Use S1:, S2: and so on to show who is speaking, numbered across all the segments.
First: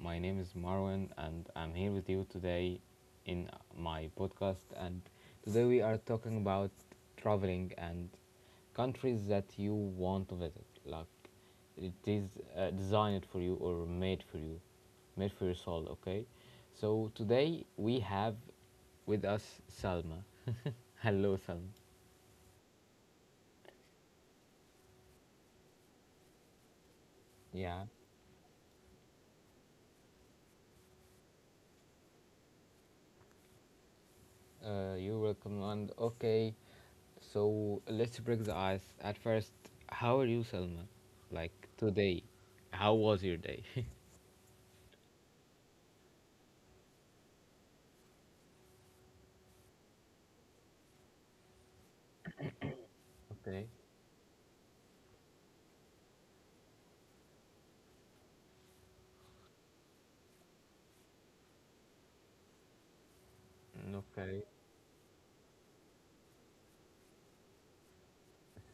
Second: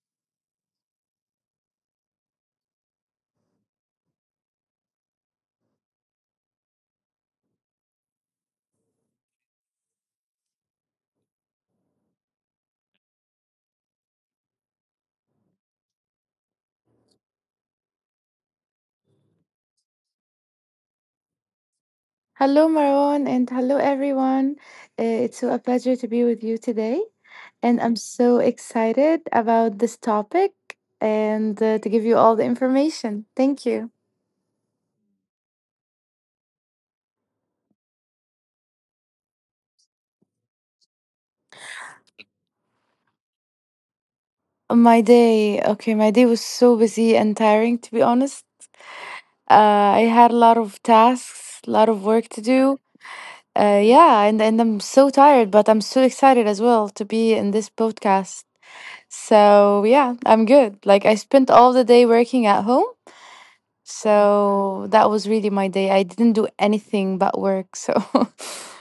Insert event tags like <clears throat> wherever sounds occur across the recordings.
S1: my name is Marwan, and I'm here with you today in my podcast. And today we are talking about traveling and countries that you want to visit. Like, it is designed for you or made for you, made for your soul. Okay, so today we have with us Salma. <laughs> Hello, Salma.
S2: Hello, Marwan, and hello, everyone. It's so a pleasure to be with you today, and
S1: Yeah.
S2: I'm so excited about this topic and to give you all the information. Thank you.
S1: You will command. Okay, so let's break the ice. At first, how are you, Selma? Like today, how was your day? <laughs>
S2: My day, okay, my day was so busy and tiring, to be honest. Uh, I had a lot of tasks, a lot of work to do.
S1: Okay,
S2: Yeah, and I'm so tired, but I'm so excited as well to be in this podcast. So, yeah, I'm good. Like, I spent all the day working at home.
S1: okay.
S2: So that was really my day. I didn't do anything but work. So,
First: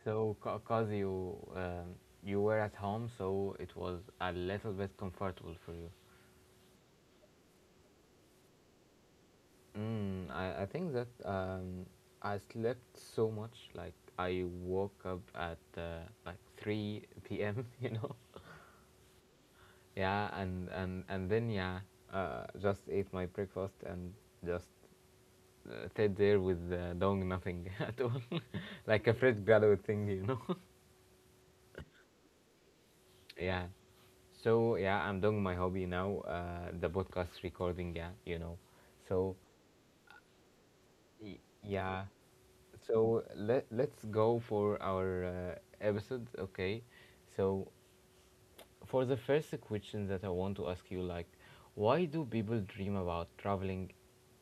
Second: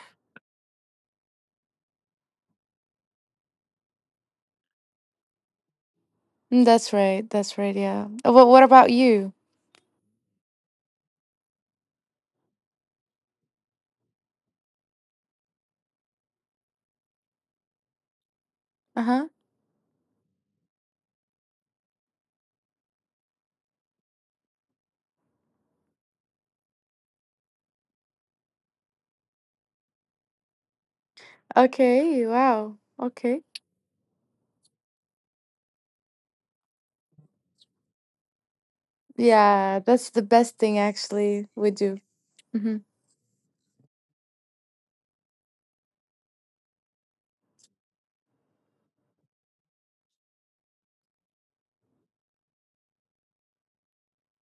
S1: So, cause you were at home, so it was a little bit comfortable for you.
S2: <laughs> that's right. That's right. Yeah. Well, what about you?
S1: I think that I slept so much. Like I woke up at like 3 p.m. <laughs> You know.
S2: Uh huh.
S1: Yeah, and then, yeah, just ate my breakfast and just stayed there with doing nothing <laughs> at all <laughs> like a fresh graduate thing.
S2: Okay. Wow.
S1: <laughs>
S2: Okay.
S1: Yeah, so yeah, I'm doing my hobby now, the podcast recording yeah you know so
S2: Yeah. That's the best thing
S1: y-
S2: actually we do.
S1: yeah
S2: Hmm.
S1: so let's go for our episode. Okay, so for the first question that I want to ask you, like, why do people dream about traveling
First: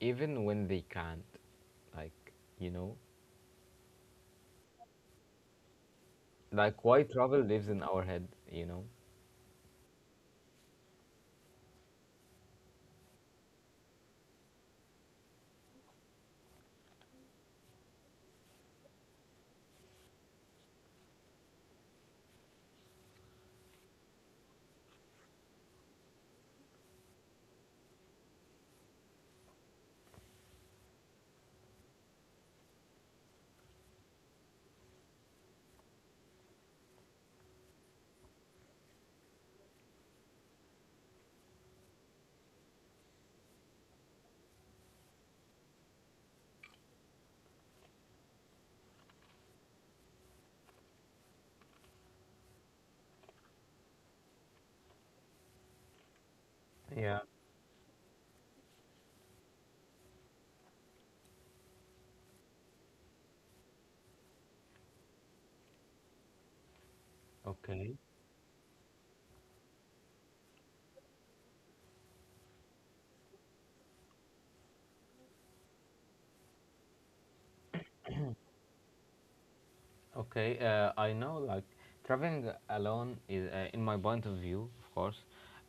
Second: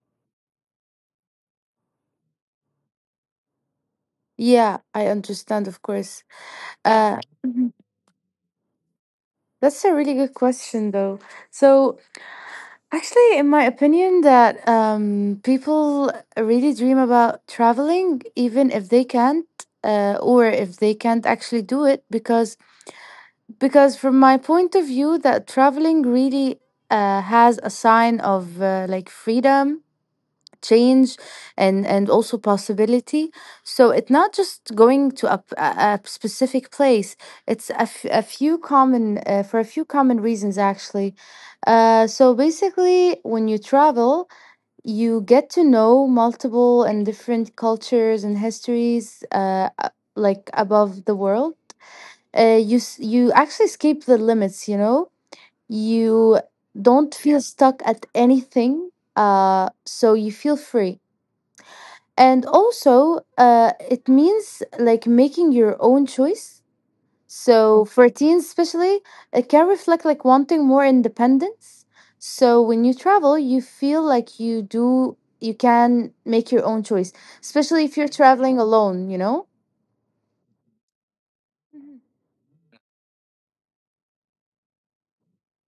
S1: even when they can't? Like, you know,
S2: Yeah. I understand, of course.
S1: like why
S2: Uh,
S1: travel lives
S2: Mhm.
S1: in our head, you know?
S2: That's a really good question, though. So actually, in my opinion, that people really dream about traveling, even if they can't or if they can't actually do it, because from my point of view, that traveling really has a sign of like freedom, change, and also possibility. So it's not just going to a specific place. It's a, f- a few common for a few common reasons, actually. So basically, when you travel, you get to know multiple and different cultures and histories, like above the world. You actually escape the limits, you know. You don't
S1: Yeah,
S2: feel stuck at anything. So you feel free, and also it means like making your own choice. So
S1: okay.
S2: for teens especially, it can reflect like wanting more independence. So when you travel, you feel like you can make your own choice, especially if you're traveling alone, you know.
S1: Okay, I know, like traveling alone is, in my point of view, of course,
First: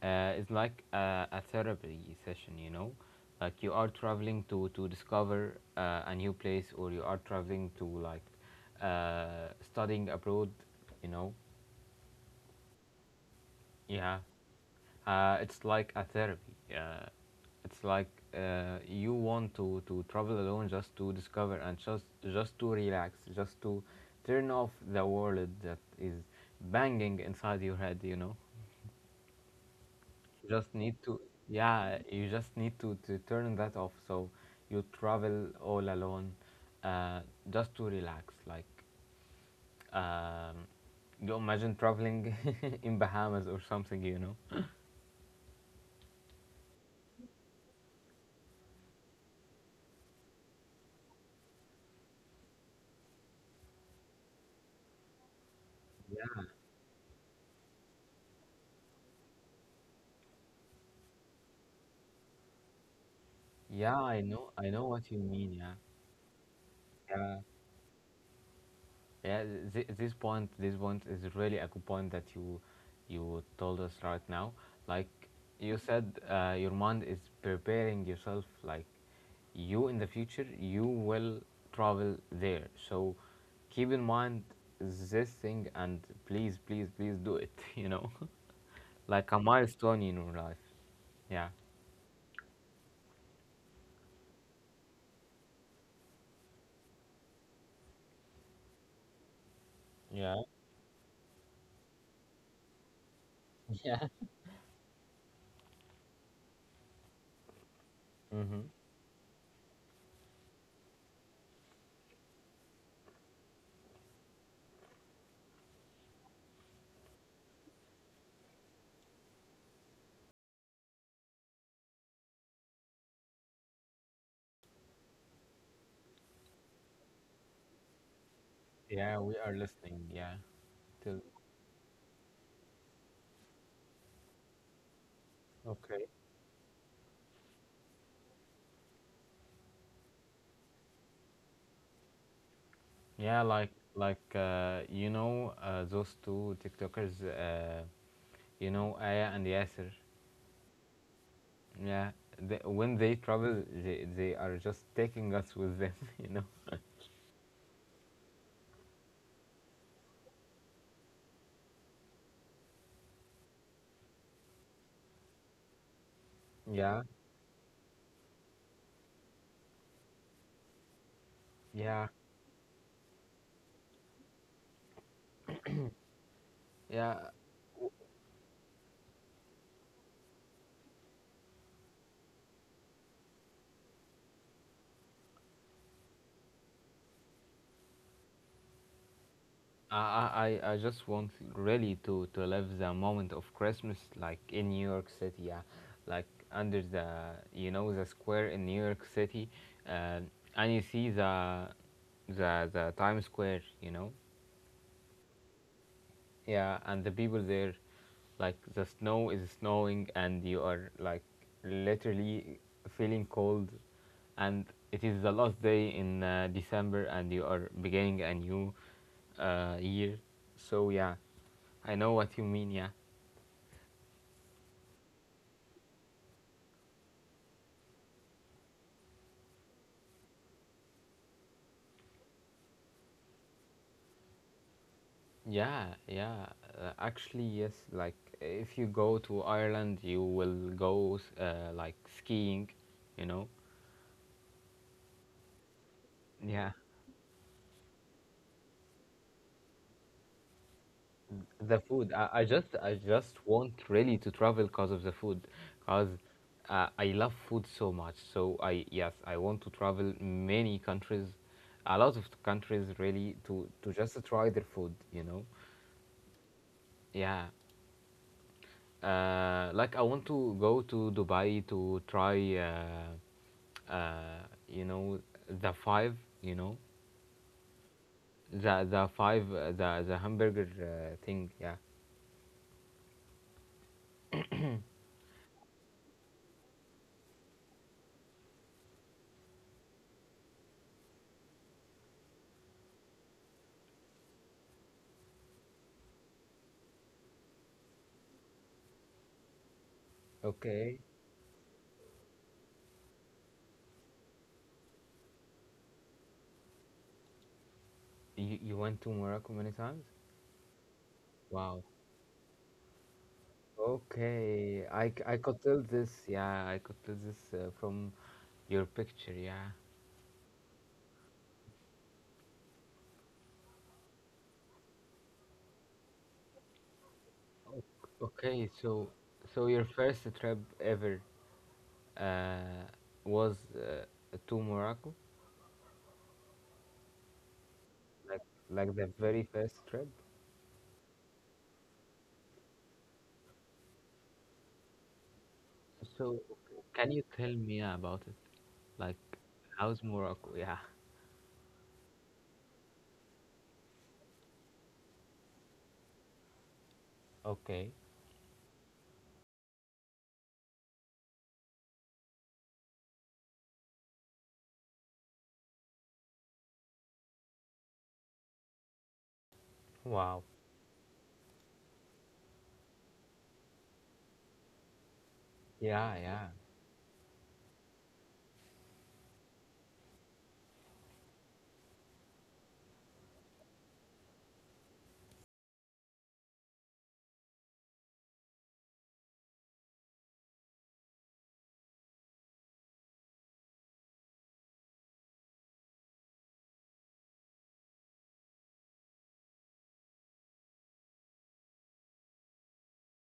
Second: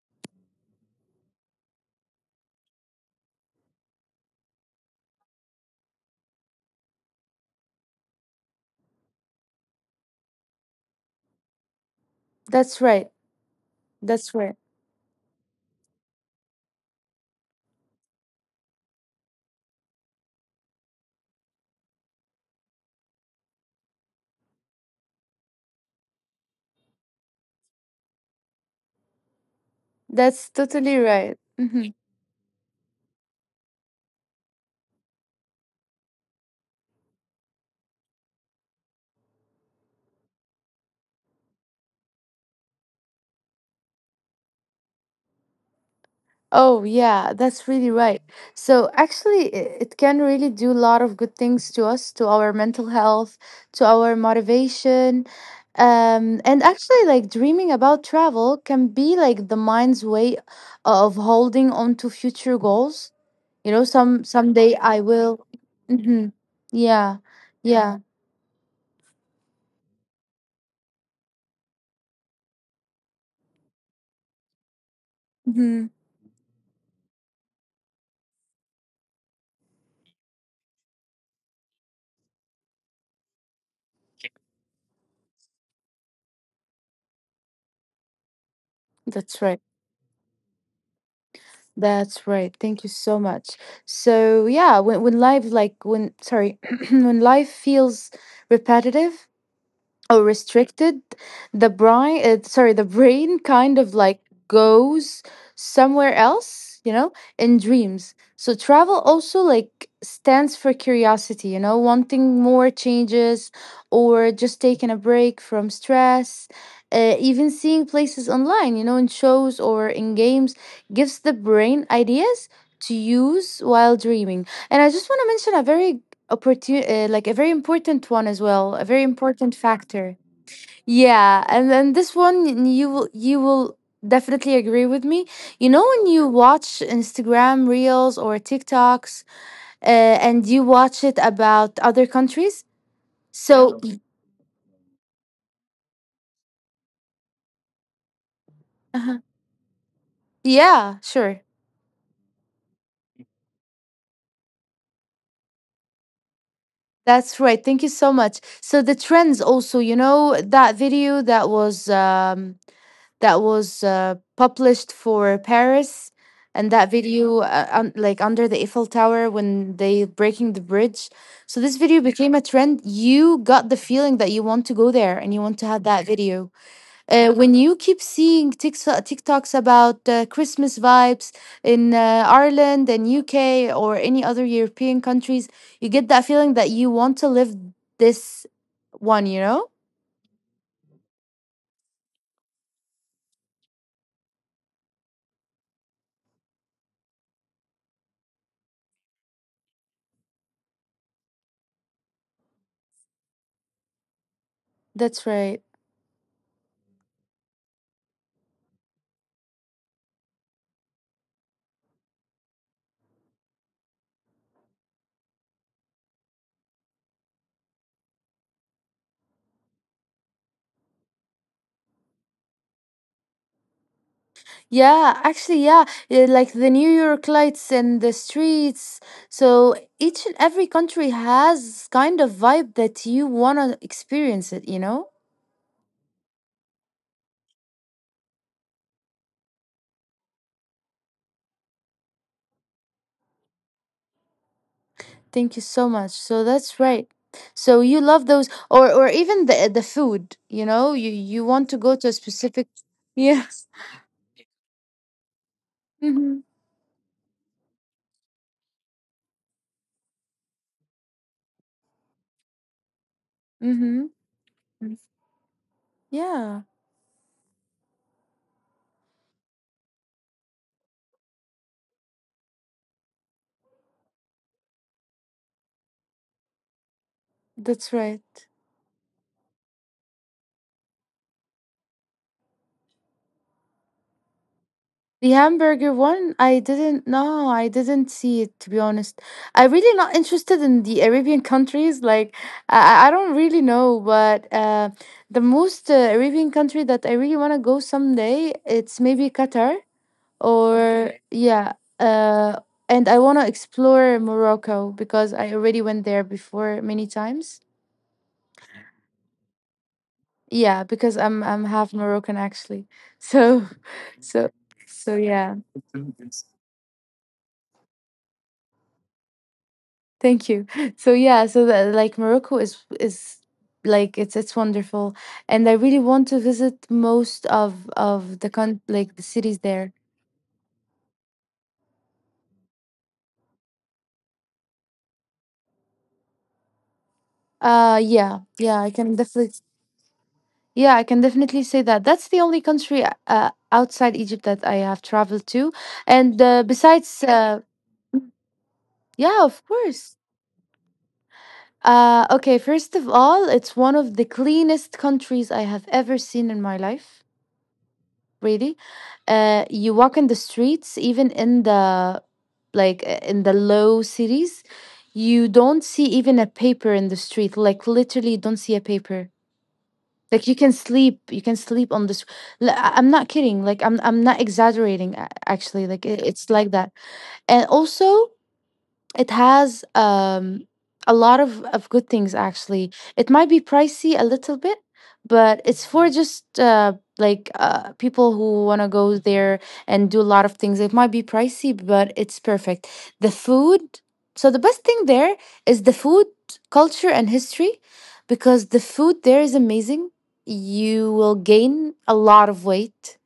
S1: is like a therapy session, you know? Like you are traveling to discover a new place, or you are traveling to, like, studying abroad, you know?
S2: That's right.
S1: Yeah,
S2: That's right.
S1: it's like a therapy. It's like, you want to travel alone, just to discover, and just to relax, just to turn off the world that is banging inside your head. You know,
S2: That's
S1: just need
S2: totally
S1: to
S2: right. Mhm.
S1: yeah, you just need to turn that off. So you travel all alone, uh, just to relax. Like um, you imagine traveling <laughs> in Bahamas or something. You know.
S2: Oh, yeah, that's really right. So, actually, it can really do a lot of good things to us, to our mental health, to our motivation. And actually, like dreaming about travel can be like the mind's way of holding on to future goals.
S1: Yeah, I know, I
S2: Someday
S1: know
S2: I
S1: what you
S2: will.
S1: mean. Yeah,
S2: Mm-hmm. Yeah,
S1: yeah,
S2: yeah.
S1: yeah. This point is really a good point that you told us right now. Like you
S2: Mm-hmm.
S1: said, your mind is preparing yourself. Like you, in the future, you will travel there. So keep in mind this thing and please, please, please do it. <laughs> Like a
S2: That's right.
S1: milestone in your life. Yeah.
S2: That's right. Thank you so much. So yeah, when life like when sorry, <clears throat> when life feels repetitive or
S1: Yeah,
S2: restricted, the brain sorry, the brain kind
S1: <laughs>
S2: of
S1: yeah,
S2: like goes somewhere else, you know, in dreams. So
S1: mm-hmm.
S2: travel also like stands for curiosity, you know, wanting more changes or just taking a break from stress. Even seeing places online, you know, in shows or in games, gives the brain ideas to use while dreaming. And I just want to mention a very opportunity, like a very important one as well, a very
S1: Yeah, we are
S2: important
S1: listening.
S2: factor.
S1: Yeah. Till.
S2: Yeah, and then this one, you will definitely agree with me. You know, when you watch Instagram reels or TikToks, and you watch it about other countries.
S1: Yeah, like
S2: so y-
S1: like those two TikTokers, you know
S2: uh-huh.
S1: Aya and Yasser.
S2: Yeah, sure.
S1: Yeah, when they travel, they are just taking us with them. <laughs> You know.
S2: That's right. Thank you so much. So the trends also, you know, that video that was published for Paris, and that
S1: Yeah,
S2: video, like under the Eiffel Tower when they breaking the bridge. So this video
S1: yeah,
S2: became a trend. You got the feeling that you want to go there and you want to have that video.
S1: yeah.
S2: When you keep seeing TikToks about Christmas vibes in Ireland and UK or any other European countries, you get that feeling that you want to live this one. You know.
S1: I just want really to live the moment of Christmas, like in New York City. Yeah, like under the you know the square in New York City, uh, and you see the Times Square. You know
S2: That's right.
S1: yeah and the people there, like the snow is snowing, and you are like literally feeling cold, and it is the last day in December, and you are beginning a new year. So yeah, I know what you mean. Yeah,
S2: Yeah, actually, yeah, eh, like the New York lights and the streets. So each and every country has kind of vibe that you want to experience it, you know?
S1: yeah, yeah, actually yes, like if you go to Ireland you will go like skiing you know
S2: Thank you so much. So
S1: yeah
S2: that's right. So you love those, or even the food, you know? You want to
S1: the
S2: go to
S1: food.
S2: a
S1: I, I
S2: specific.
S1: just i just
S2: Yeah.
S1: want really to travel because of the food,
S2: <laughs>
S1: because
S2: Mhm.
S1: I love food so much. So I, yes, I want to travel many countries, a lot of countries, really to
S2: Mhm.
S1: just try their food.
S2: Yeah,
S1: Yeah, like I want to go to Dubai to try, uh you know the five you know
S2: that's right.
S1: the five the hamburger thing. Yeah,
S2: The hamburger one, I didn't know. I didn't see it, to be honest. I'm really not interested in the Arabian countries. Like, I don't really know. But the most Arabian country that I really want to go someday, it's maybe Qatar or
S1: okay.
S2: okay. Yeah. Uh, and I want to explore Morocco because I already went there before many times.
S1: You went to Morocco many times.
S2: Yeah, because I'm
S1: Wow.
S2: half Moroccan, actually. So, <laughs> so,
S1: Okay,
S2: so
S1: I
S2: yeah.
S1: could tell this. Yeah, I could tell this from your picture. Yeah.
S2: Thank you. So yeah, so that, like Morocco is like it's wonderful, and I really want to visit most of
S1: O-
S2: of the
S1: Okay,
S2: con
S1: so
S2: like the cities
S1: so your
S2: there.
S1: first trip ever, uh, was, to Morocco,
S2: Uh, yeah,
S1: like
S2: yeah, I
S1: like the
S2: can
S1: very
S2: definitely
S1: first trip.
S2: yeah, I can definitely say that. That's the only country outside Egypt that I have traveled to, and
S1: So can
S2: besides
S1: you tell me about it? Like,
S2: yeah, of
S1: how's
S2: course.
S1: Morocco? Yeah.
S2: Okay, first of all, it's one of the cleanest countries I have ever seen in my life.
S1: Okay.
S2: Really. You walk in the streets, even in the in the low cities, you don't see even a paper in the street. Like, literally, you don't see a paper.
S1: Wow.
S2: Like you can sleep on this. I'm not kidding. Like, I'm not exaggerating, actually. Like,
S1: Yeah, yeah.
S2: it's like that. And also, it has a lot of good things, actually. It might be pricey a little bit, but it's for just people who want to go there and do a lot of things. It might be pricey, but it's perfect. The food, so the best thing there is the food, culture, and history, because the food there is amazing. You will gain a lot of weight.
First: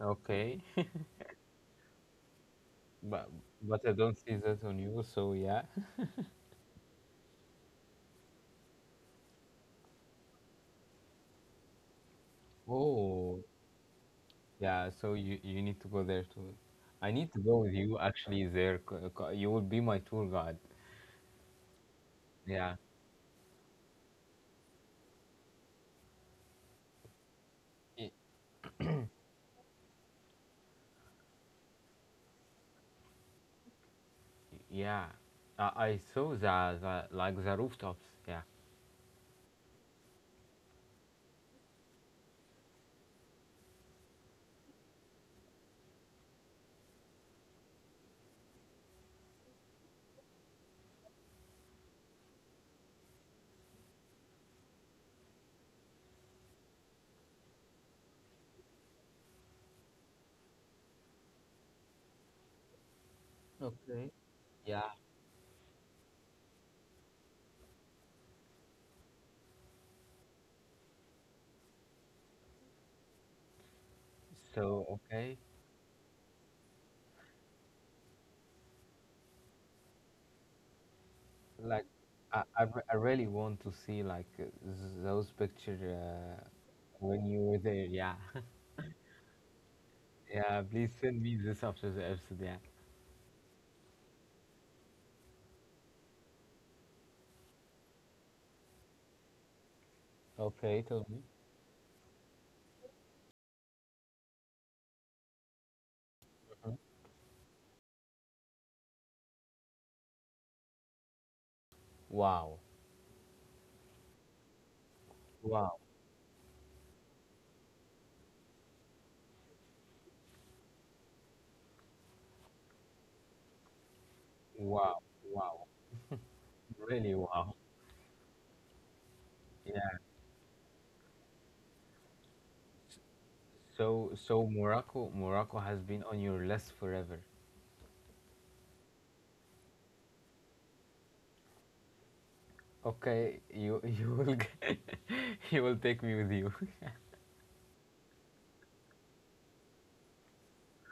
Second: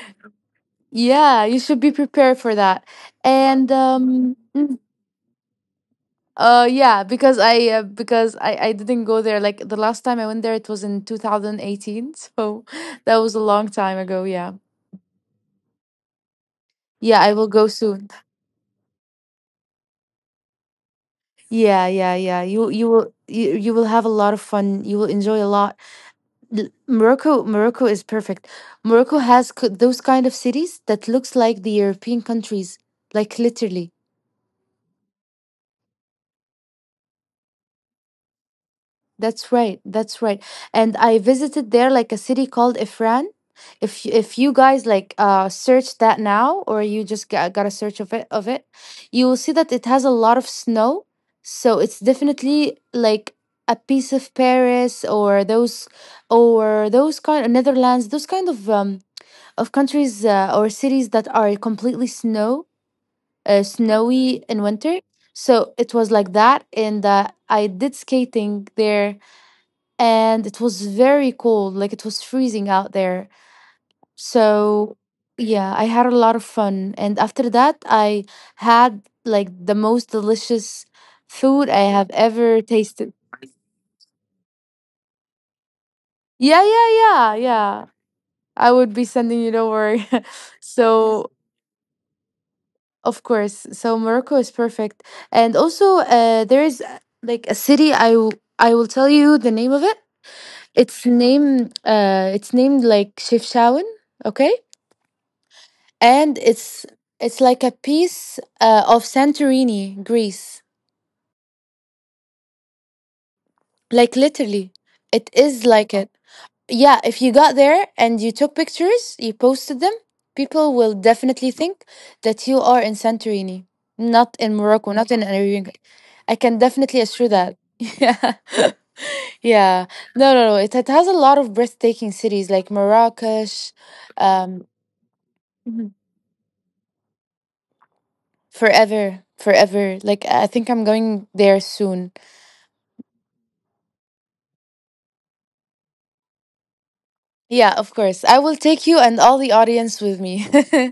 S1: Okay. <laughs>
S2: Yeah, you should be prepared for that.
S1: But
S2: And
S1: but I don't see that on you, so yeah.
S2: Yeah, because I didn't go there. Like the last time I went there it was in 2018, so
S1: <laughs>
S2: <laughs> that was a
S1: Oh,
S2: long time ago, yeah.
S1: yeah, so you need to go there too. I
S2: Yeah,
S1: need
S2: I
S1: to
S2: will
S1: go
S2: go
S1: with you
S2: soon.
S1: actually there. You will be my tour guide.
S2: Yeah, yeah, yeah.
S1: Yeah.
S2: You will have a lot of fun. You will enjoy a lot. Morocco is
S1: Y-
S2: perfect. Morocco has those kind of cities that looks like the European countries, like literally.
S1: Yeah. I saw the rooftops. Yeah.
S2: That's right. That's right. And I visited there like a city called Ifran. If you guys like search that now or you just got a search of it, you will see that it has a lot of snow. So it's definitely like a piece of Paris, or those kind of Netherlands, those kind of countries or cities that are completely snow
S1: Okay.
S2: snowy in
S1: Yeah.
S2: winter. So it was like that, and I did skating there, and it was very cold. Like it was freezing out there.
S1: So
S2: So
S1: okay,
S2: yeah, I had a lot of fun, and after that I had like the most delicious food
S1: like
S2: I have ever
S1: I
S2: tasted.
S1: really want to see, like, those pictures,
S2: yeah yeah
S1: when
S2: yeah
S1: you were there.
S2: yeah
S1: Yeah. <laughs>
S2: I would be sending you over. <laughs>
S1: Yeah. Please send
S2: So,
S1: me this after the episode. Yeah.
S2: of course. So Morocco is perfect. And also, there is, like a city I will tell you the name of it.
S1: Okay. Tell me.
S2: It's named like Chefchaouen, okay, and it's like a piece of Santorini, Greece.
S1: Wow.
S2: Like, literally, it is
S1: Wow.
S2: like it. Yeah, if you got there and you took pictures, you posted them, people will definitely think that you are in Santorini, not in Morocco,
S1: Wow.
S2: not in an Arabian
S1: Wow.
S2: country. I can definitely
S1: Really
S2: assure
S1: wow.
S2: that. <laughs> Yeah. Yeah.
S1: Yeah.
S2: No, no, no. It has a lot of breathtaking cities like Marrakesh,
S1: So, so
S2: um,
S1: Morocco, Morocco has
S2: Mhm.
S1: been on your list forever.
S2: Forever, forever. Like, I think I'm going there soon.
S1: Okay, you <laughs> <laughs> you will take me with you. <laughs>
S2: Yeah, of course. I will take you and all the audience with me. <laughs>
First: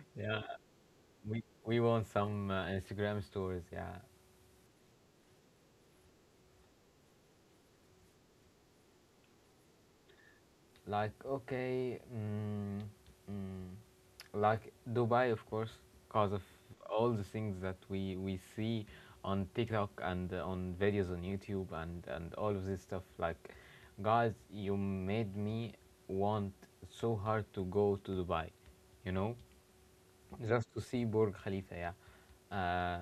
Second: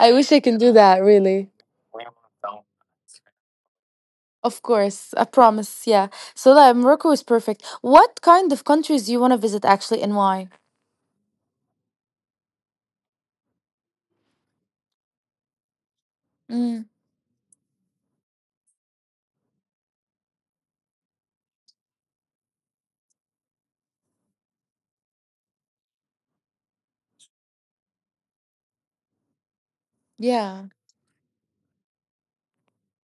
S2: I wish I
S1: Yeah,
S2: can do that,
S1: we
S2: really.
S1: we want some Instagram stories. Yeah.
S2: Of course, I promise. Yeah. So that Morocco is perfect. What kind of countries do you want to visit actually and why?
S1: Like, okay, mm, like Dubai, of course, because of
S2: Mm,
S1: all the things that we see on TikTok, and on videos on YouTube, and all of this stuff. Like, guys, you made me want so hard to go to Dubai, you know,
S2: yeah.
S1: just to see Burj Khalifa, yeah,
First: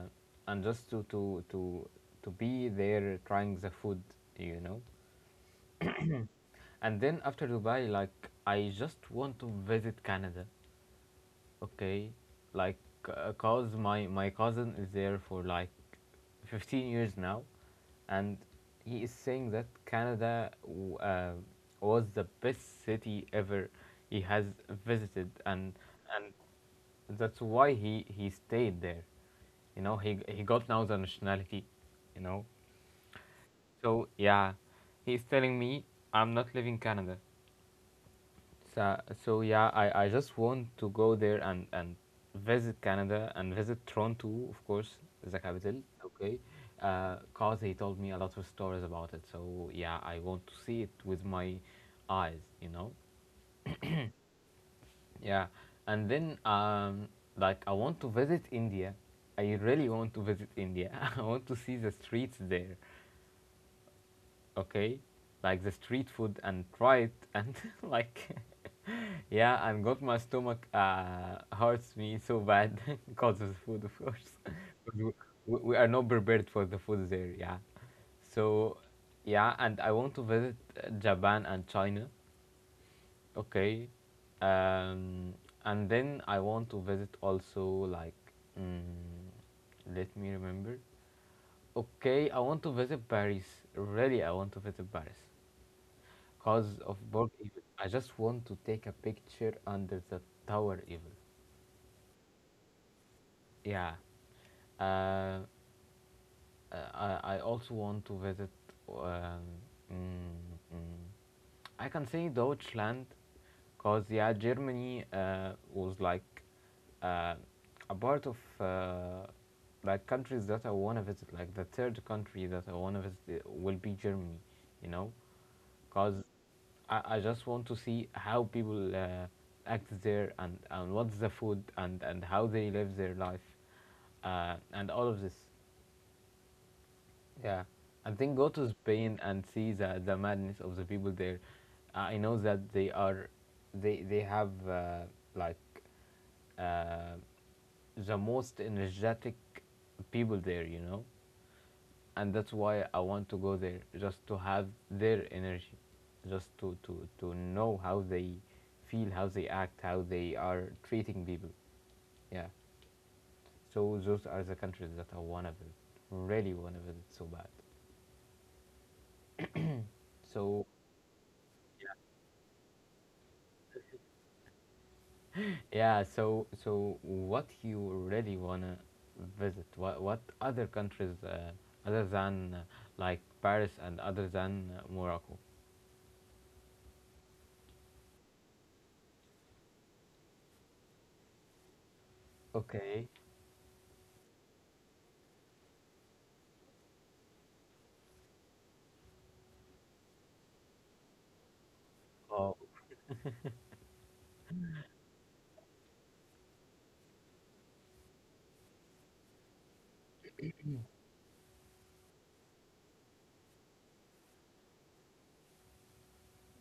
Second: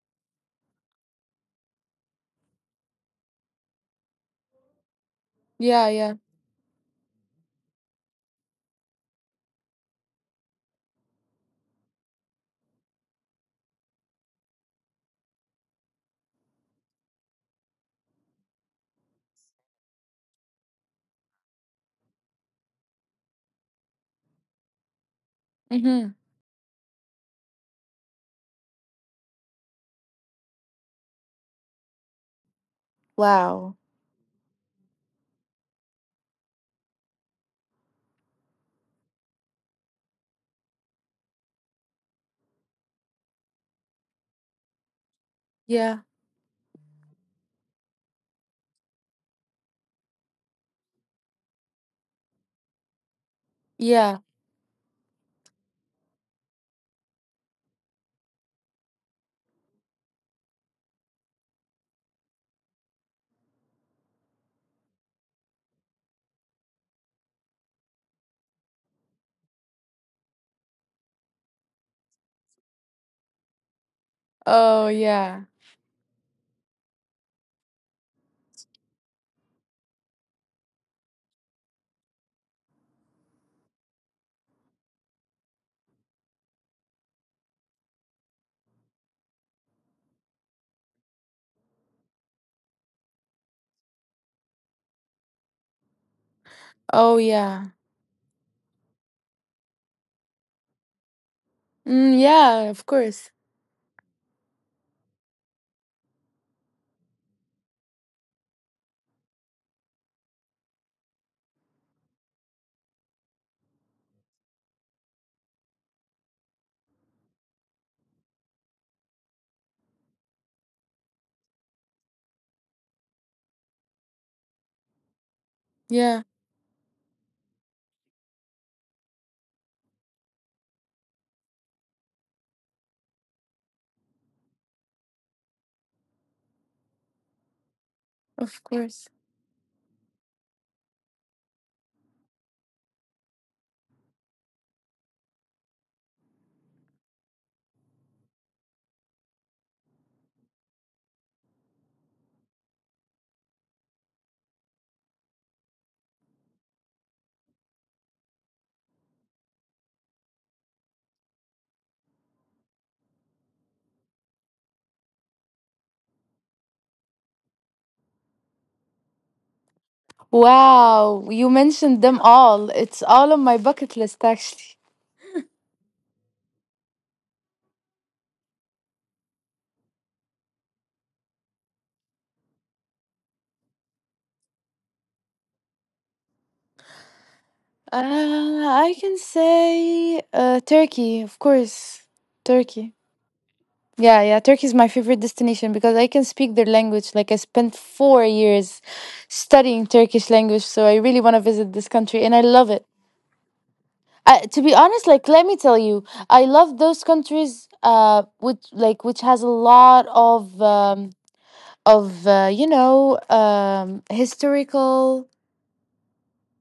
S1: and just to be there trying the food, you know.
S2: Yeah, yeah.
S1: And then after Dubai, like, I just want to visit Canada, okay? Like, cause my cousin is there for like 15 years now, and he is saying that Canada was the best city ever he has visited, and
S2: Mm-hmm.
S1: and that's why he stayed there. He got now the nationality. You know,
S2: Wow.
S1: so yeah, he's telling me I'm not leaving Canada. So, yeah, I just want to go there, and, visit Canada and visit Toronto, of course, the capital,
S2: Yeah.
S1: okay? Because he told me a lot of stories about it. So, yeah, I want to see it with my eyes, you know?
S2: Yeah.
S1: Yeah. And then, like, I want to visit India. I really want to visit India. <laughs> I want to see the streets there. Okay, like the street food, and try it, and <laughs> like <laughs> yeah, and got my stomach hurts me so bad <laughs> because of the food, of course. <laughs>
S2: Oh,
S1: 'Cause we,
S2: yeah.
S1: we we are not prepared for the food there. Yeah. So yeah, and I want to visit Japan and China. Okay. um and then I want to visit also, like, mm, let me remember. Okay, I want to visit Paris, really, I want to visit Paris, cause of
S2: Oh,
S1: Borg Evil.
S2: yeah.
S1: I just want to take a picture under the tower evil.
S2: Mm, yeah, of course.
S1: Yeah. Uh, uh, I also want to visit. Um, mm, mm, I can say Deutschland, cause yeah, Germany was, like, uh, a part of, like, countries that I wanna visit. Like, the third country that I wanna visit, will be Germany, you know, cause
S2: Yeah,
S1: I just want to see how people act there, and what's the food, and how they live their life, and all of this. Yeah, I think go
S2: of
S1: to
S2: course.
S1: Spain and see the madness of the people there. I know that they have like, uh, the most energetic people there, and that's why I want to go there just to have their energy, just to know how they feel, how they act, how they are treating people. Yeah, so those are the countries that I wanna visit, really wanna visit so bad. So
S2: Wow, you mentioned them all. It's all on my bucket list, actually.
S1: yeah, so what you really wanna visit? What other countries other than like Paris, and other than Morocco?
S2: Uh, I can say Turkey, of course. Turkey.
S1: Okay.
S2: Yeah, yeah. Turkey is my favorite destination because I can speak their language. Like I spent 4 years studying Turkish language, so I really want to visit this country, and I
S1: Oh,
S2: love it. To be honest, like, let me tell you, I love those countries. Which which has a lot of you know, historical,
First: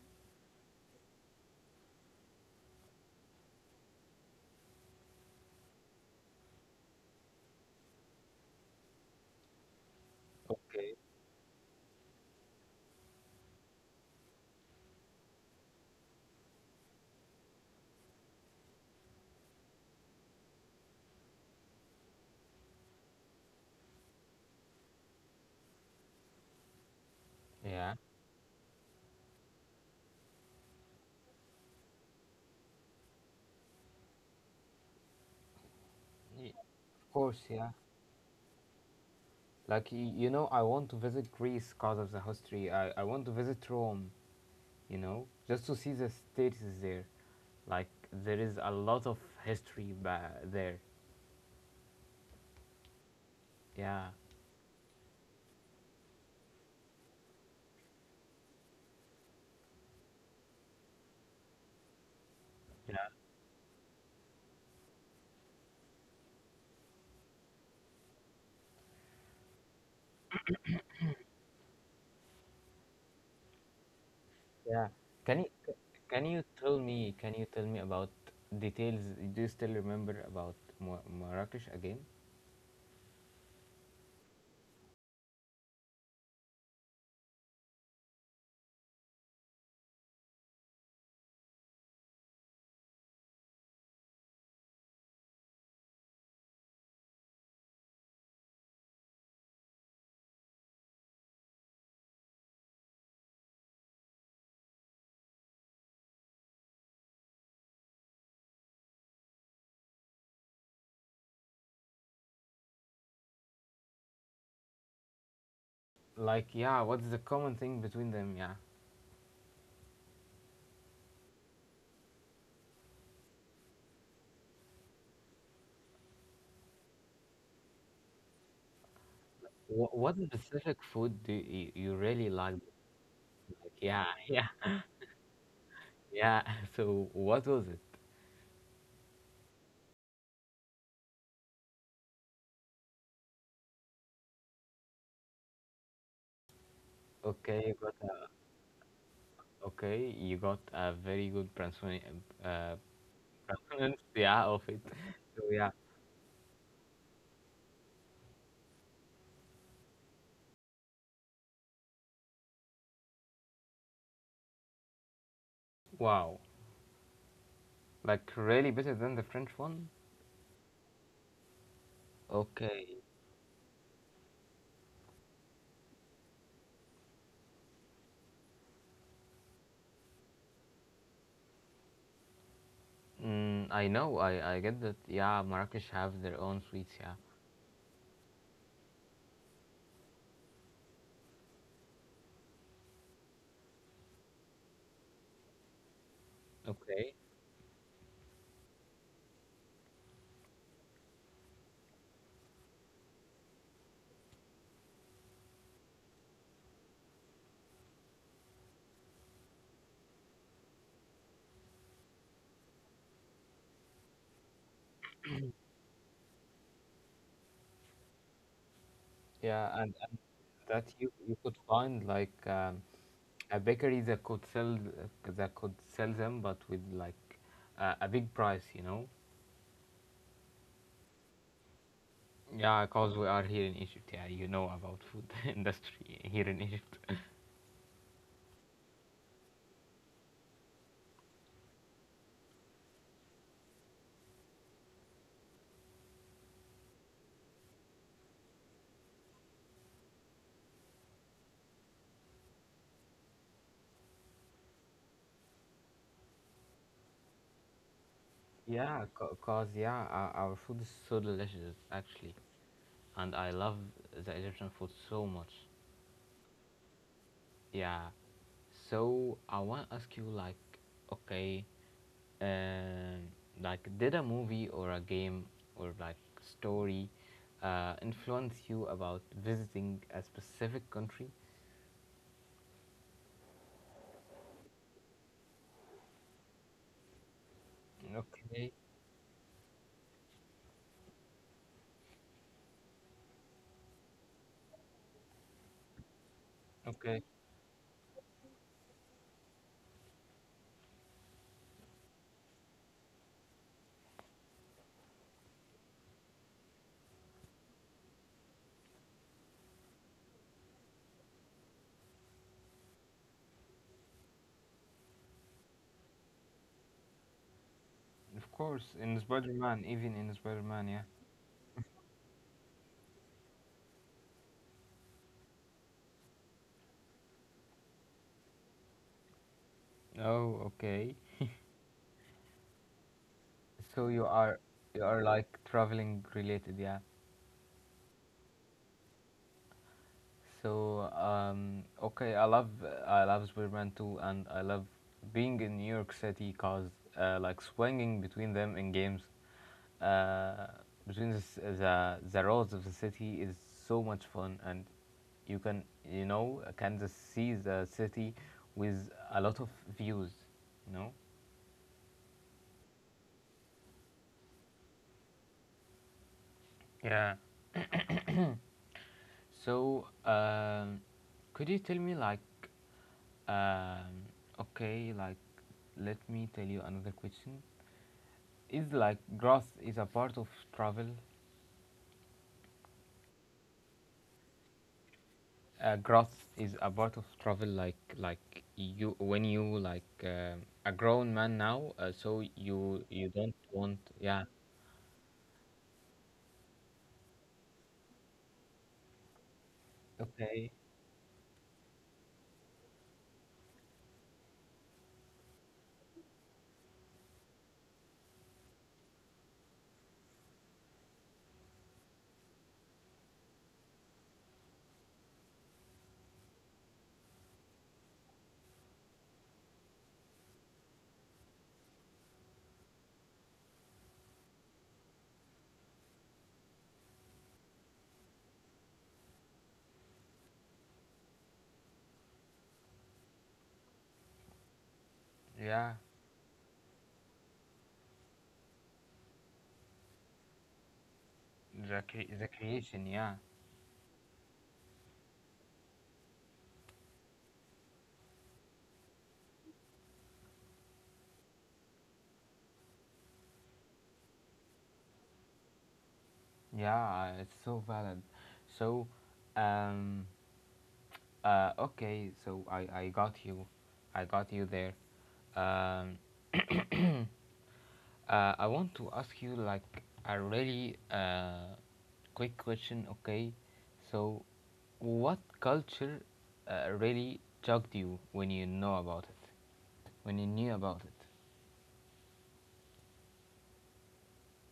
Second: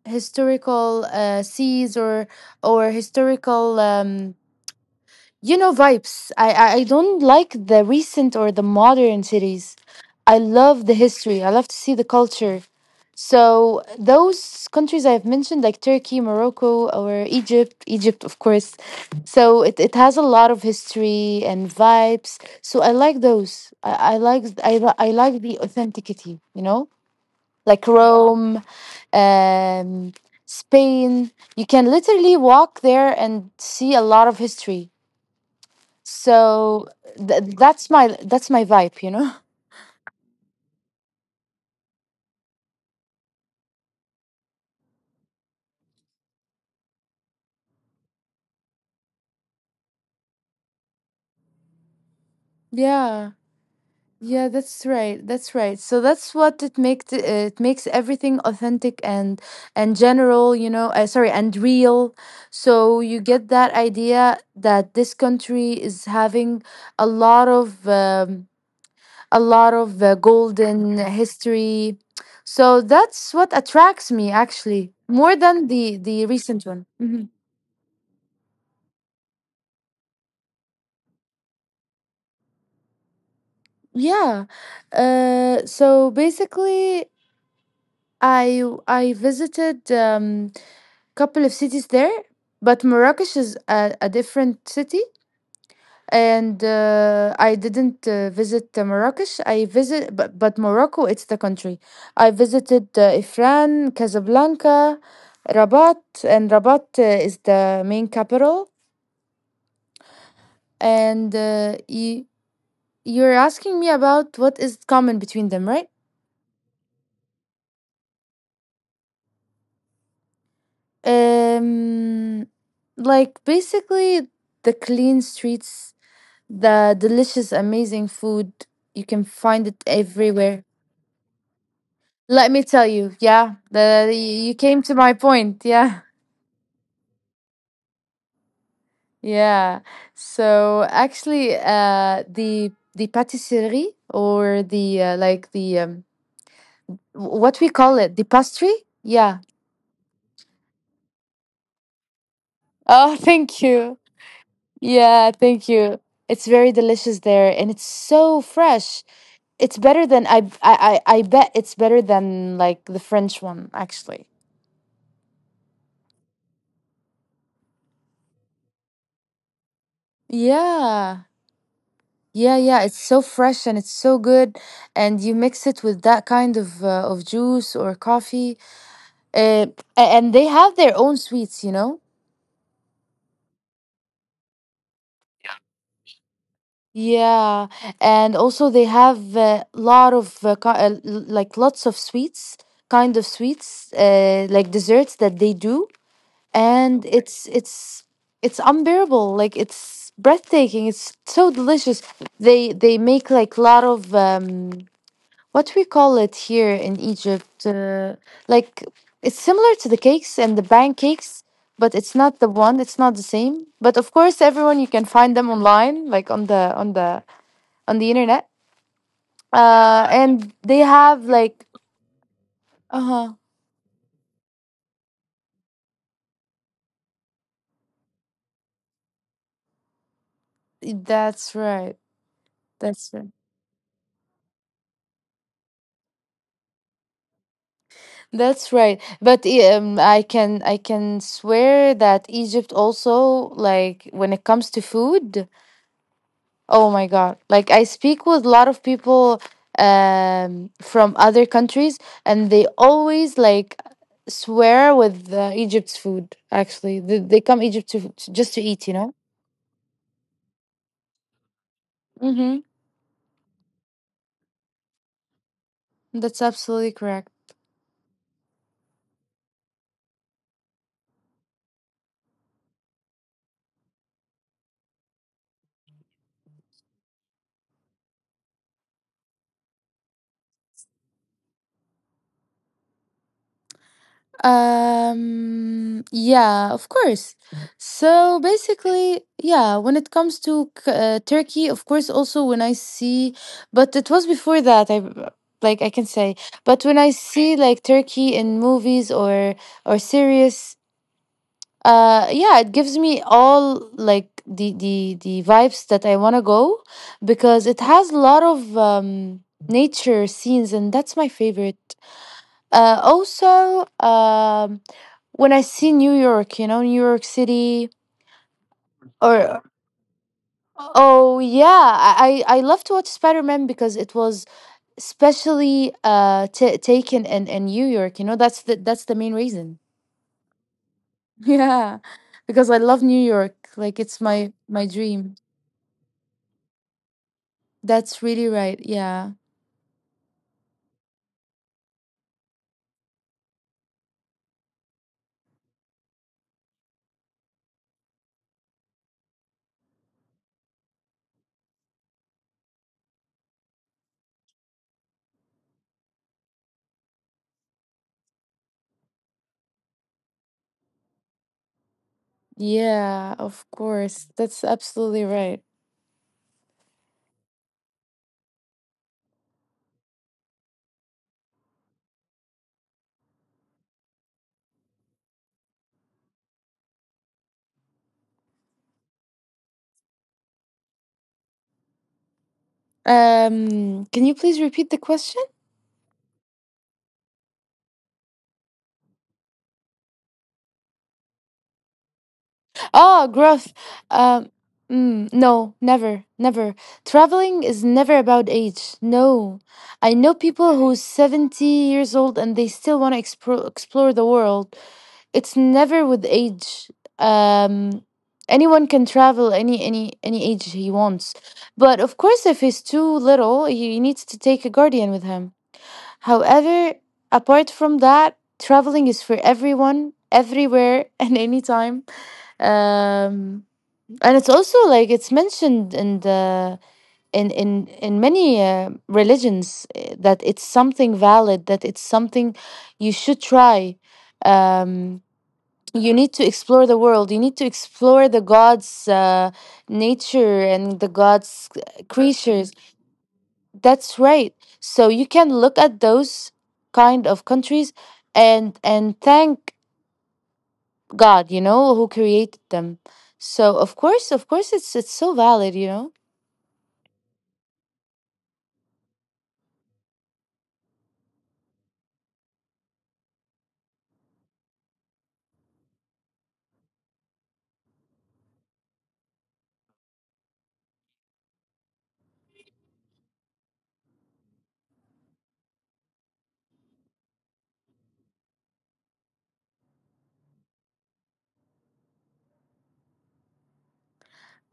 S2: seas or historical, you know, vibes. I don't like the recent or the modern cities. I love the
S1: okay.
S2: history. I love to see the culture. So those countries I've mentioned, like Turkey, Morocco, or Egypt, Egypt, of course. So it has a lot of history and vibes. So I like those. I like the authenticity, you know, like
S1: Yeah.
S2: Rome, um, Spain. You can literally walk there and see a lot of history,
S1: Y-
S2: so
S1: Of course,
S2: th-
S1: yeah.
S2: that's my that's my vibe, you know. <laughs>
S1: Like, I want to visit Greece because of the history. I want to visit Rome, just to see the status there. Like, there is a lot of history there.
S2: Yeah,
S1: Yeah.
S2: yeah, that's right. That's right. So that's what it makes everything authentic and general, you know. Sorry, and real. So you get that idea that this country is having a lot of um, a lot of golden history. So that's what attracts me
S1: Yeah.
S2: actually more
S1: Can you
S2: than
S1: c-
S2: the
S1: can you
S2: recent
S1: tell
S2: one.
S1: me,
S2: Mm-hmm.
S1: about details? Do you still remember about Marrakesh again?
S2: Yeah. So basically, I visited couple of cities there, but Marrakesh is a different city, and I didn't visit Marrakesh. I visit, but Morocco, it's the country. I visited Ifran, Casablanca, Rabat, and Rabat is the main capital. And you you're asking me about what is common between them, right?
S1: Like, yeah, what's the common thing between them? Yeah.
S2: Um, like basically the clean streets, the delicious, amazing food. You can find it
S1: What
S2: everywhere.
S1: specific food do you really
S2: Let
S1: like? Like,
S2: me tell you, yeah,
S1: yeah,
S2: the
S1: <laughs>
S2: you
S1: yeah,
S2: came to my point, yeah,
S1: yeah. <laughs> So what was it?
S2: <laughs> yeah. So actually, the patisserie or the like the what
S1: Okay,
S2: we call it, the pastry, yeah.
S1: you got a very good pronunciation,
S2: Oh, <laughs> thank
S1: <laughs>
S2: you.
S1: of it.
S2: Yeah,
S1: So
S2: thank
S1: yeah,
S2: you. It's very delicious there, and it's so fresh. It's better than I bet it's better than like the French one actually.
S1: wow, like really better than the French one.
S2: Yeah. Yeah, yeah, it's
S1: Okay.
S2: so fresh and it's so good, and you mix it with that kind of juice or coffee. Uh, and they have their own sweets, you know?
S1: I know. I get that. Yeah, Marrakesh have their own sweets. Yeah.
S2: Yeah, and also they have a lot of like lots of sweets, kind of sweets, like desserts that they do, and
S1: Okay.
S2: it's it's unbearable, like it's breathtaking, it's so delicious. They make like a lot of what we call it here in Egypt, like it's similar to the cakes and the pancakes, but it's not the one, it's not the same. But of course, everyone, you can find them online, like on the on the internet.
S1: Yeah, and,
S2: And they
S1: that you
S2: have
S1: you could
S2: like
S1: find, like,
S2: uh-huh
S1: a bakery that could sell them, but with, like, a big price. You know.
S2: that's right.
S1: Yeah,
S2: that's
S1: cause we
S2: right
S1: are here in Egypt. Yeah, you know about food <laughs> industry here in Egypt.
S2: That's right. But I can swear that Egypt also, like when it comes to food, oh my God. Like I speak with a lot of people from other countries, and they always like swear with Egypt's food actually. They come Egypt to just to eat, you
S1: Yeah,
S2: know?
S1: cause yeah, our food is so delicious actually,
S2: Mhm.
S1: and I love the Egyptian food so much.
S2: That's absolutely correct.
S1: Yeah. So I want to ask you like, okay, And like, did a movie or a game or like story influence you about visiting a specific country?
S2: Yeah, of course. So
S1: Okay,
S2: basically, yeah, when it comes to Turkey, of course, also when I see, but it was before that, I like I can say. But when I
S1: okay.
S2: see like Turkey in movies or series, yeah, it gives me all like the vibes that I want to go, because it has a lot of nature scenes, and that's my favorite. Also, when I see New York, you know, New York City,
S1: Of course, in
S2: or
S1: Spider-Man, even in Spider-Man, yeah.
S2: oh yeah, I love to watch Spider Man, because it was specially ta taken in New York. You know, that's the main reason. <laughs>
S1: Oh, okay.
S2: Yeah, because I love New York. Like
S1: So
S2: it's
S1: you
S2: my
S1: are
S2: my
S1: you are
S2: dream.
S1: like traveling related, yeah.
S2: That's really right. Yeah,
S1: So okay, I love Spider-Man 2 and I love being in New York City cause like swinging between them in games, uh, between the roads of the city is so much fun and you can you know can just see the city with a lot of views, you know.
S2: yeah, of course. That's absolutely right.
S1: Yeah. So, could you tell me, like, um, okay, like, let me tell you another question. Is like grass is a part of travel?
S2: Can you please repeat the question?
S1: Grass is a part of travel, like you when you like a grown man now, so you
S2: Oh,
S1: don't
S2: growth.
S1: want, yeah.
S2: Um, no, never, never. Traveling is never about age. No. I know
S1: Okay.
S2: people who's 70 years old and they still want to explore the world. It's never with age. Um, anyone can travel any age he wants. But of course, if he's too little, he needs to take a guardian with him. However, apart from that, traveling is for everyone, everywhere, <laughs> and anytime, um and it's also like it's mentioned in the in many religions, that it's something valid, that it's something you should try. um
S1: Yeah,
S2: you need to explore the world, you need to explore the god's nature and the god's
S1: the cre- the
S2: creatures.
S1: creation, yeah,
S2: That's right, so you can look at those kind of countries and thank God, you know, who created them. So of course, it's so valid, you know.
S1: yeah, it's so valid. So, um, okay, so I got you. I got you there. Um, <clears throat> I want to ask you like a really quick question, okay? So, what culture really shocked you when you know about it? When you knew about it?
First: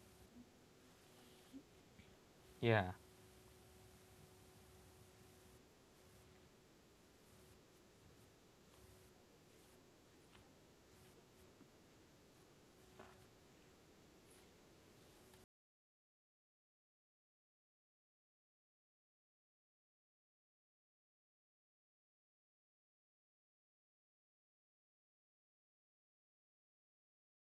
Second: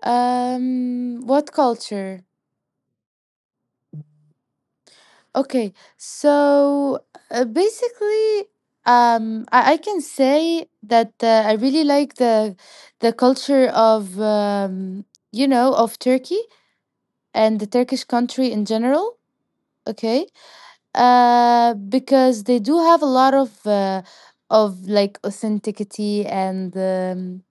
S2: What culture?
S1: Yeah.
S2: Okay, so basically, I can say that I really like the culture of you know, of Turkey and the Turkish country in general. Okay, because they do have a lot of like authenticity and.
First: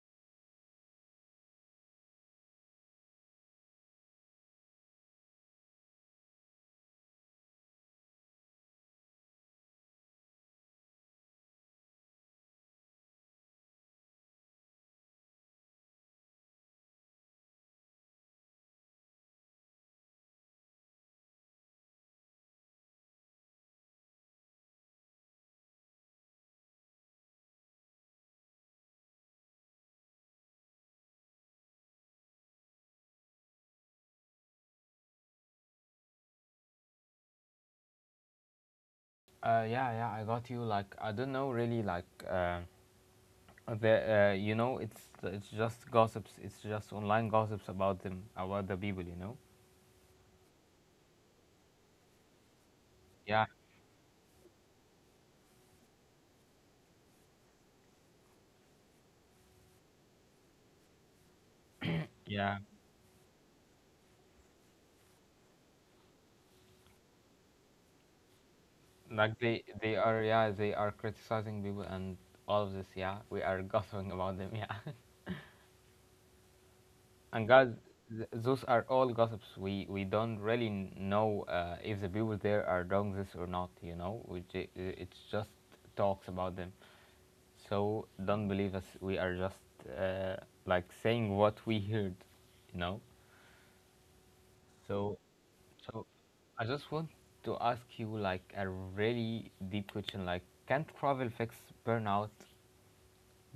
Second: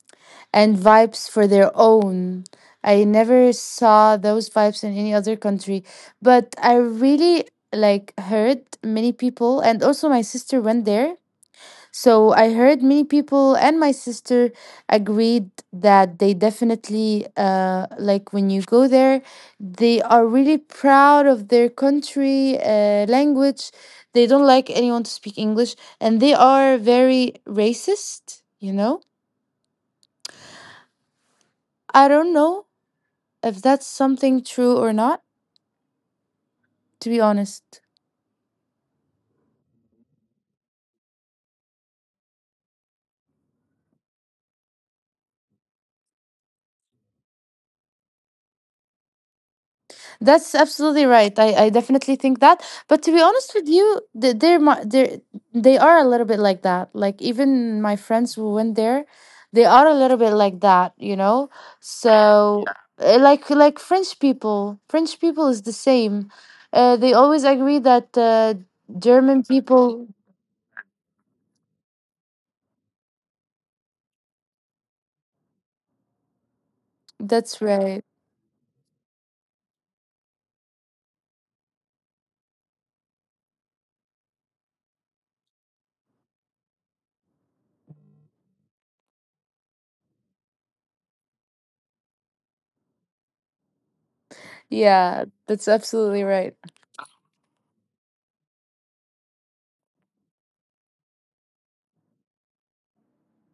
S2: And vibes for their own. I never saw those vibes in any other country, but I really like heard many people, and also my sister went there. So I heard many people and my sister agreed that they definitely like when you go there, they are really proud of their country language. They don't like anyone to speak English, and they are very racist, you know? I don't know if that's something true or not, to be honest.
S1: Yeah, yeah, I got you. Like, I don't know really, like, the, you know, it's just gossips. It's just online gossips about them, about the people, you know?
S2: That's absolutely right. I definitely think that. But to be
S1: Yeah,
S2: honest with you, they're, they are a little bit like that. Like, even my friends who went there, they are a little bit like that, you know?
S1: yeah.
S2: So, like French people is the same. They always agree that
S1: Like
S2: German
S1: they
S2: people,
S1: are yeah they are criticizing people and all of this, yeah, we are <laughs> gossiping about them, yeah. <laughs> And
S2: that's
S1: guys,
S2: right.
S1: those are all gossips. We don't really know if the people there are doing this or not, you know, it's just talks about them, so don't believe us. We are just uh, like saying what we heard, you know. so
S2: Yeah, that's
S1: so
S2: absolutely right.
S1: I just want to ask you like a really deep question, like can travel fix burnout?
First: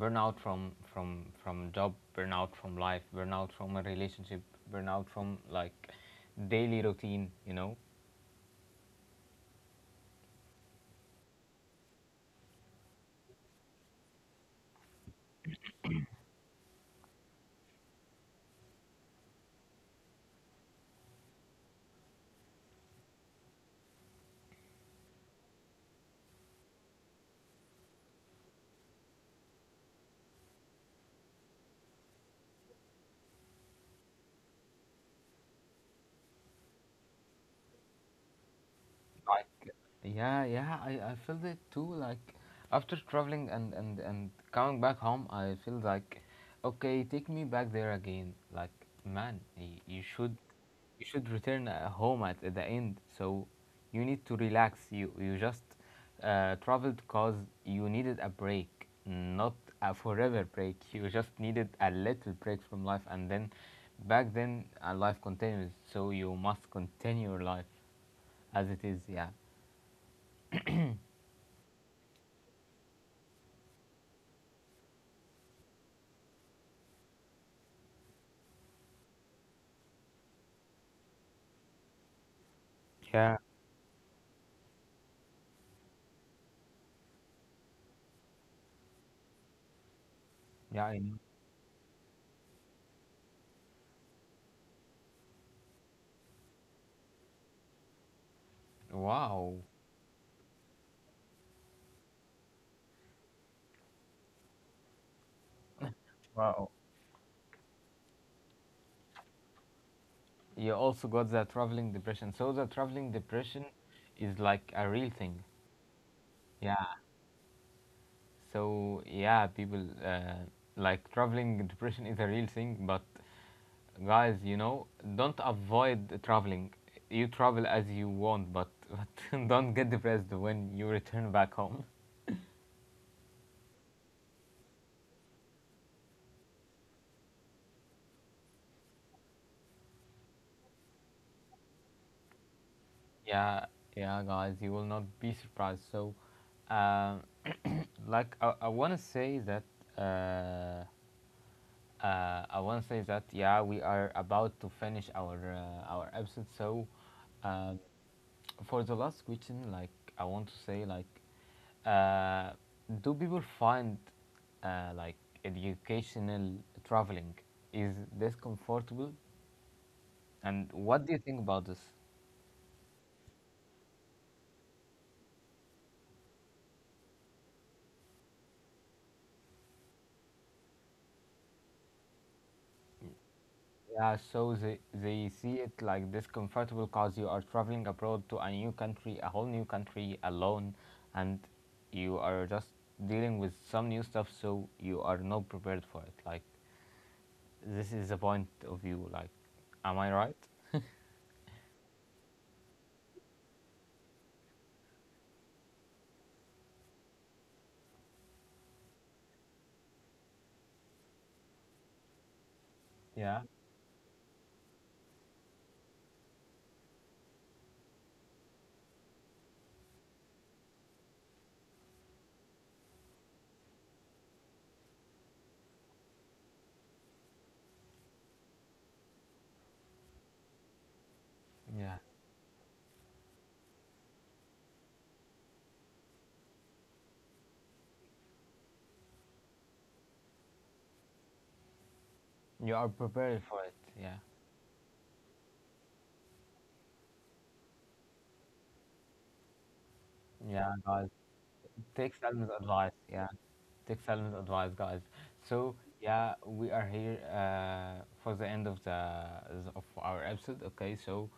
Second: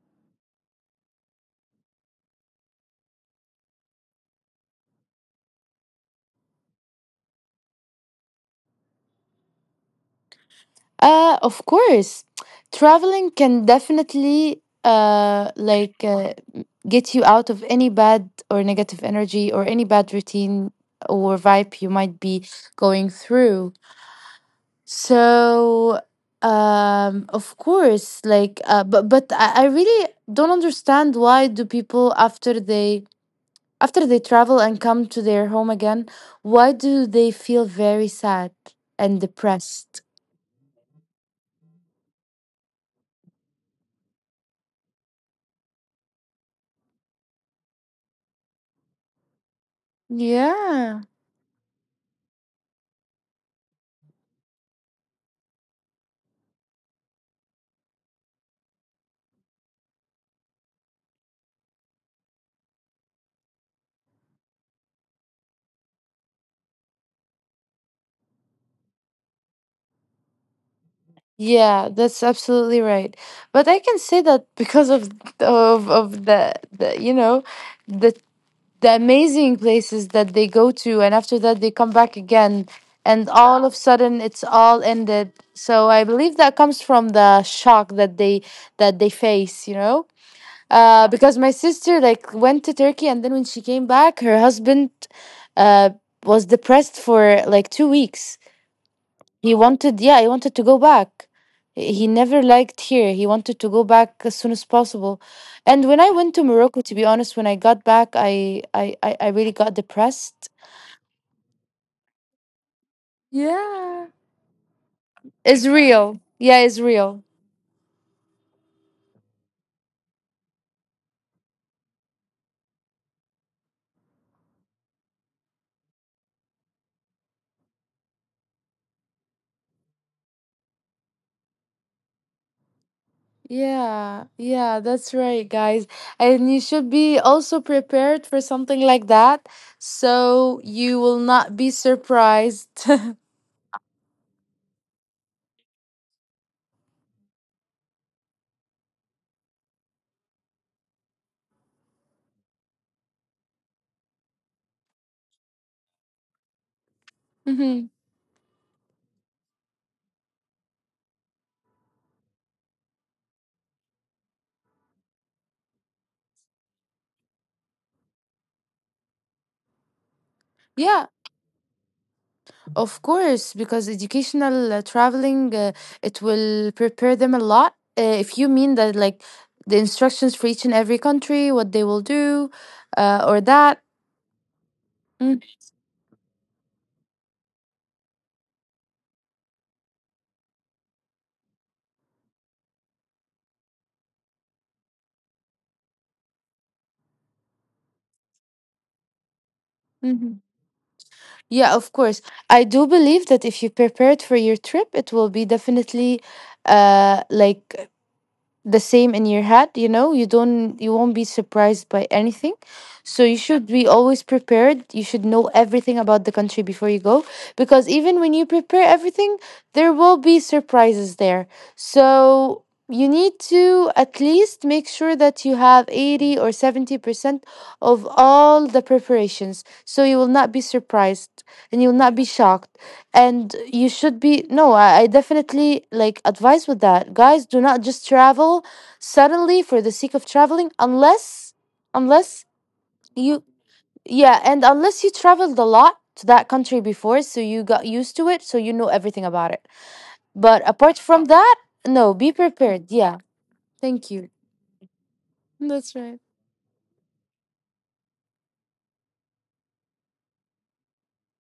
S1: Burnout from job burnout from life, burnout from a relationship, burnout from like daily routine, you know.
S2: Of course, traveling can definitely get you out of any bad or negative energy or any bad routine or vibe you might be going through. So, of course, like, but I really don't understand why do people after they travel and come to their home again, why do they feel very sad and depressed?
S1: Yeah, yeah, I felt it too. Like after traveling and coming back home, I feel like, okay, take me back there again. Like man,
S2: Yeah.
S1: you should return home at the end. So you need to relax. You just traveled cause you needed a break, not a forever break. You just needed a little break from life, and then back then life continues. So you must continue your life as it is. Yeah.
S2: Yeah, that's absolutely right. But I can say that because of the you know the the amazing places that they go to, and after that they come back again, and
S1: Yeah,
S2: all of a sudden it's all ended. So I believe that comes from the shock that they face, you know.
S1: yeah, I know.
S2: Because my sister like went to Turkey, and then when she came back, her husband uh was depressed for like 2 weeks. He
S1: Wow,
S2: wanted, yeah, he wanted to go back. He never liked here. He wanted to go back as soon as possible. And when I went to Morocco, to be honest, when I got back, I really got depressed.
S1: you also got the traveling depression. So the traveling depression
S2: Yeah.
S1: is like a real thing.
S2: It's real. Yeah, it's
S1: Yeah.
S2: real.
S1: So yeah, people, like traveling depression is a real thing. But guys, you know, don't avoid traveling. You travel as you want, but <laughs> but don't get depressed when you return back home.
S2: Yeah, yeah, that's right, guys. And you should be also prepared for something like that, so you will not be surprised. <laughs>
S1: Yeah, yeah, guys, you will not be surprised. So, uh, like, I want to say that uh, I want to say that yeah, we are about to finish our episode. So, uh,
S2: Mhm.
S1: for the last question, like I want to say, like, uh, do people find like educational traveling, is this comfortable? And
S2: Yeah,
S1: what do you think about this?
S2: of course, because educational traveling, it will prepare them a lot. If you mean that, like the instructions for each and every country, what they will do, or that.
S1: Yeah, so they
S2: Mm,
S1: see it like discomfortable because you are traveling abroad to a new country, a whole new country alone, and you are just dealing with some new stuff, so you are not prepared for it. Like, this is the point of view. Like, am I right?
S2: mm-hmm. Yeah, of course. I do believe that if you prepare it for your trip, it will be definitely like the same in your head, you know. You don't, you won't be surprised by anything, so you
S1: Yeah,
S2: should be always prepared. You should know everything about the country before you go, because even when you prepare everything, there will be surprises there. So you need to at least make sure that you have 80 or 70% of all the preparations, so you will not be surprised and you will
S1: yeah.
S2: not be shocked, and you should be no. I definitely like advise with that, guys: do not just travel suddenly for the sake of traveling unless unless
S1: You are
S2: you
S1: prepared for it. Yeah,
S2: yeah, and unless you traveled a lot to that country before, so you got used to it, so you know everything about it. But
S1: yeah,
S2: apart
S1: guys.
S2: from that, no,
S1: Take
S2: be
S1: Salim's
S2: prepared,
S1: advice.
S2: yeah.
S1: Yeah, take
S2: Thank you.
S1: Salim's advice, guys. So
S2: That's right.
S1: yeah, we are here for the end of the of our episode. Okay, so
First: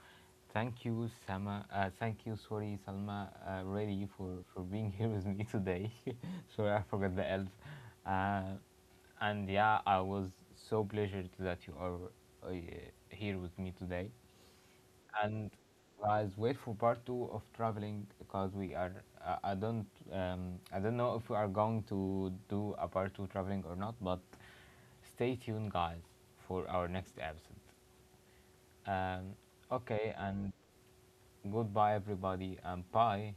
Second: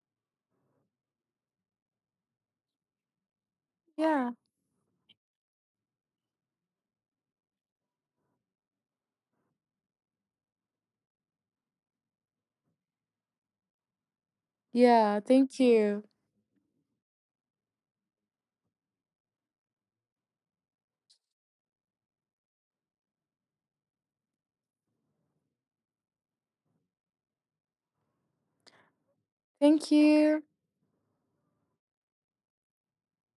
S1: thank you, Sama. Thank you, sorry, Salma, really
S2: Yeah,
S1: for being <laughs> here with me today. <laughs> Sorry, I forgot the elf. Uh, and yeah, I was so pleasured that you are uh, here with me today.
S2: yeah.
S1: And
S2: Thank you,
S1: guys, wait for part two of traveling because we are. I don't. I don't know if we are going to do a part two traveling or not, but stay tuned, guys, for our next episode. Um,
S2: thank
S1: okay,
S2: you.
S1: and goodbye, everybody. I'm Pai.